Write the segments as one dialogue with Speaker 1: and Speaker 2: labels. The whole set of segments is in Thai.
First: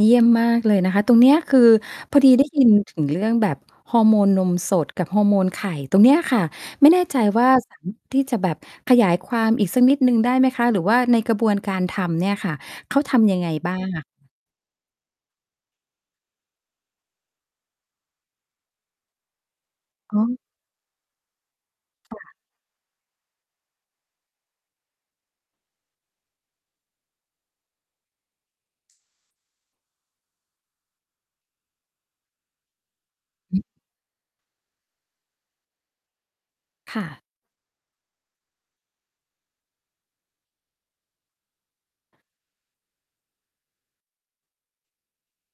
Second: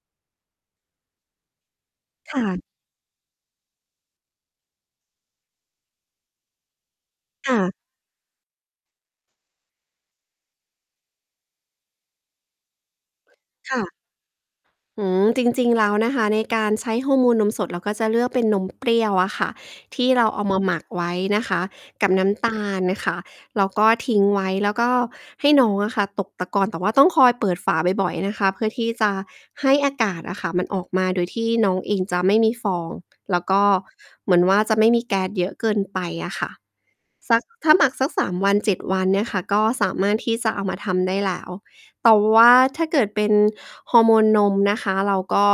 Speaker 1: เยี่ยมมากเลยนะคะ ตรงเนี้ยคือ พอดี
Speaker 2: ค่
Speaker 1: ได้ย
Speaker 2: ะ
Speaker 1: ินถึงเรื่องแบบฮอร์โมนนมสดกับฮอร์โมนไข่ ตรงเนี้ยค่ะ ไม่แน่ใจว่า
Speaker 2: ค่
Speaker 1: ส
Speaker 2: ะ
Speaker 1: ามารถ ที่จะแบบขยายความอีกสักนิดหนึ่งได้ไหมคะ? หรือว่าในกระบวนการทำเนี่ยค่ะ เขาทำยังไงบ
Speaker 2: ค
Speaker 1: ้า
Speaker 2: ่
Speaker 1: ง
Speaker 2: ะ
Speaker 1: อะ?
Speaker 2: อืม จริง ๆ แล้วนะคะ ในการใช้ฮอร์โมนนมสดเราก็จะเลือกเป็นนมเปรี้ยวอะค่ะ ที่
Speaker 1: อ๋
Speaker 2: เรา
Speaker 1: อ
Speaker 2: เอา มาหมักไว้นะคะกับ
Speaker 1: ค
Speaker 2: น้
Speaker 1: ่ะ
Speaker 2: ำตาลค่ะ แล้วก็ทิ้งไว้ แล้วก็ให้น้องอะค่ะตกตะกอน แต่ว่าต้องคอยเปิดฝาบ่อย ๆ นะคะ เพื่อที่จะให้อากาศอะค่ะมันออกมา โดยที่น้องเองจะไม่มีฟอง แล้วก็เหมือนว่า จะไม่มีแก๊สเยอะเกินไปอะค่ะ
Speaker 1: ค่ะ
Speaker 2: สัก ถ้าหมักสัก 3 วัน 7 วันเนี่ยค่ะก็สามารถที่จะเอามาทำได้แล้ว แต่ว่าถ้าเกิดเป็นฮอร์โมนนมนะคะ เราก็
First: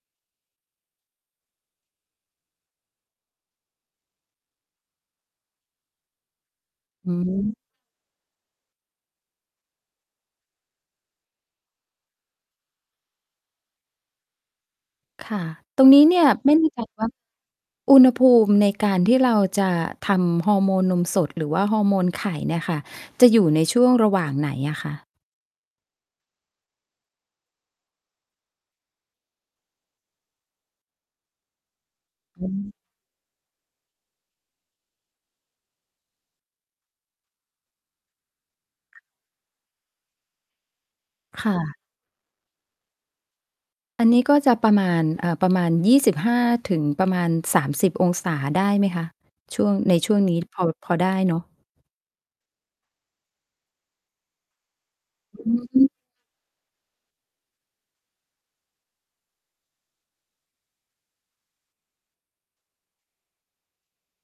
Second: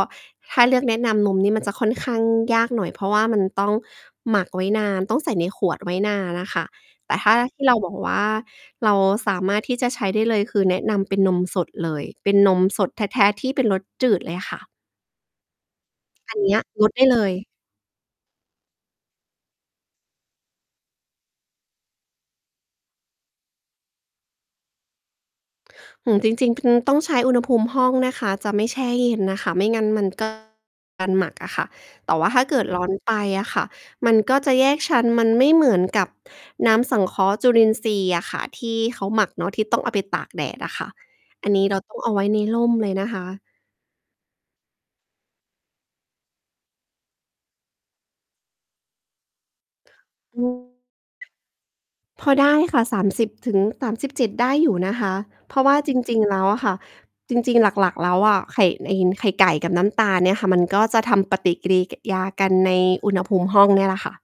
Speaker 2: ถ้าเลือกแนะนำนมนี่มันจะค่อนข้างยากหน่อย เพราะว่ามันต้องหมักไว้นาน ต้องใส่ในขวดไว้นานน่ะค่ะ
Speaker 1: อ
Speaker 2: แ
Speaker 1: ื
Speaker 2: ต่ถ้า
Speaker 1: ม
Speaker 2: ที่เราบอกว่า เราสามารถที่จะใช้ได้เลย คือแนะนำเป็นนมสดเลย เป็นนมสดแท้ ๆ ที่เป็นรสจืดเลยค่ะ
Speaker 1: ค่ะ ตรงนี้เนี่ย
Speaker 2: อันเน
Speaker 1: ไม
Speaker 2: ี
Speaker 1: ่
Speaker 2: ้ย
Speaker 1: แน่ใจ
Speaker 2: รดได
Speaker 1: ว่
Speaker 2: ้
Speaker 1: า บ
Speaker 2: เลย
Speaker 1: อุณหภูมิในการที่เราจะทำฮอร์โมนนมสดหรือว่าฮอร์โมนไข่เนี่ยค่ะ จะอยู่ในช่วงระหว่างไหนอะคะ?
Speaker 2: อืม จริง ๆ พ คือต้องใช้อุณหภูมิห้องนะคะ จะไม่แช่เย็นน่ะค่ะ ไม่งั้นมัน ก็ การหมักอะค่ะ แต่ว่าถ้
Speaker 1: อ
Speaker 2: าเกิด
Speaker 1: ืม
Speaker 2: ร้อนไปอะค่ะมันก็จะแยกชั้น มันไม่เหมือนกับน้ำสังเคราะห์จุลินทรีย์อะค่ะที่เขาหมักเนาะ ที่ต้องเอาไปตากแดดอะค่ะ
Speaker 1: ค
Speaker 2: อัน
Speaker 1: ่
Speaker 2: นี้
Speaker 1: ะ
Speaker 2: เราต้อง เอาไว้ในร่มเลยนะคะ
Speaker 1: อันนี้ก็จะประมาณ เอ่อ ประมาณ 25 ถึงประมาณ 30 องศา ได้ไหมคะ? ช่วง ในช่วงนี
Speaker 2: อ
Speaker 1: ้
Speaker 2: ื
Speaker 1: พ
Speaker 2: ม
Speaker 1: อ พอได้เนาะ?
Speaker 2: พอได้ค่ะ 30-37 ได้อยู่นะคะ
Speaker 1: อ
Speaker 2: เพราะว่า
Speaker 1: ือ
Speaker 2: จริง ๆ แล้วอะค่ะ จริง ๆ หลัก ๆ แล้วอะ ไข่ในอิ๊น ไข่ไก่กับน้ำตาลเนี่ยค่ะ มันก็จะทำปฏิกิริ ก...ยากันในอุณหภูมิห้องเนี่ยแหละค่ะ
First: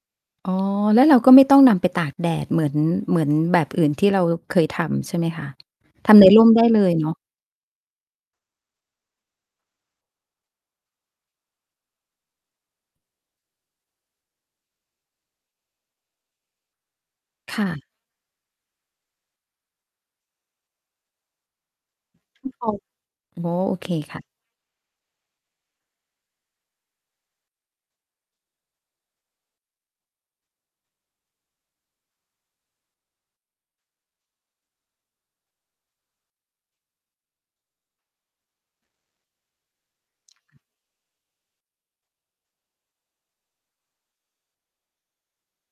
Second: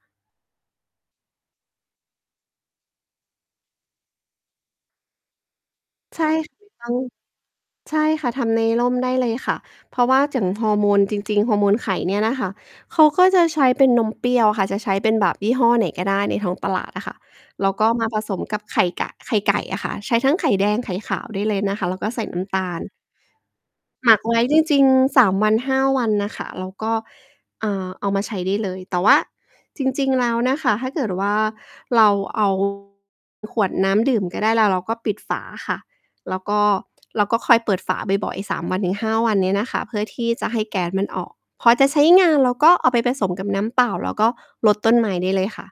Speaker 1: อ๋อ แล้วเราก็ไม่ต้องนำไปตากแดดเหมือน เหมือน แบบอื่นที่เราเคยทำ ใช่ไหมคะ? ท
Speaker 2: ใ
Speaker 1: ำ
Speaker 2: ช
Speaker 1: ใ
Speaker 2: ่
Speaker 1: น ร่ม
Speaker 2: ค่ะ
Speaker 1: ได้
Speaker 2: ถูก
Speaker 1: เล
Speaker 2: ต้
Speaker 1: ย
Speaker 2: อง
Speaker 1: เนาะ?
Speaker 2: ใช่ค่ะ ทำในร่มได้เลยค่ะ เพราะว่าอย่าง ฮอร์โมน จริง ๆ ฮอร์โมนไข่เนี่ยน่ะค่ะ เขาก็จะใช้เป็นนมเปรี้ยวค่ะ จะใช้เป็นแบบยี่ห้อไหนก็ได้ในท้องตลาดอะค่ะ
Speaker 1: ค
Speaker 2: แ
Speaker 1: ่
Speaker 2: ล้วก
Speaker 1: ะ
Speaker 2: ็ มาผสมกับไข่กะ ไข่ไก่อะค่ะ ใช้ทั้งไข่แดง ไข่ขาวได้เลยนะคะ แล้วก็ใส่น้
Speaker 1: ที่
Speaker 2: ำต
Speaker 1: พอ
Speaker 2: าล
Speaker 1: อ๋อ โอเค
Speaker 2: หม
Speaker 1: ค
Speaker 2: ั
Speaker 1: ่
Speaker 2: ก
Speaker 1: ะ
Speaker 2: ไว้ จริง ๆ 3 วัน 5 วันน่ะค่ะ แล้วก็ อ่า เอามาใช้ได้เลย แต่ว่าจริง ๆ แล้วน่ะค่ะ ถ้าเกิดว่า เรา เอา ขวดน้ำดื่มก็ได้ แล้วเราก็ปิดฝาค่ะ แล้วก็ แล้วก็คอยเปิดฝาบ่อย ๆ 3 วัน ถึง 5 วันนี้น่ะค่ะ เพื่อที่จะให้แก๊สมันออก พอจะใช้งานเราก็เอาไปผสมกับน้ำเปล่าแล้วก็รดต้นไม้ได้เลยค่ะ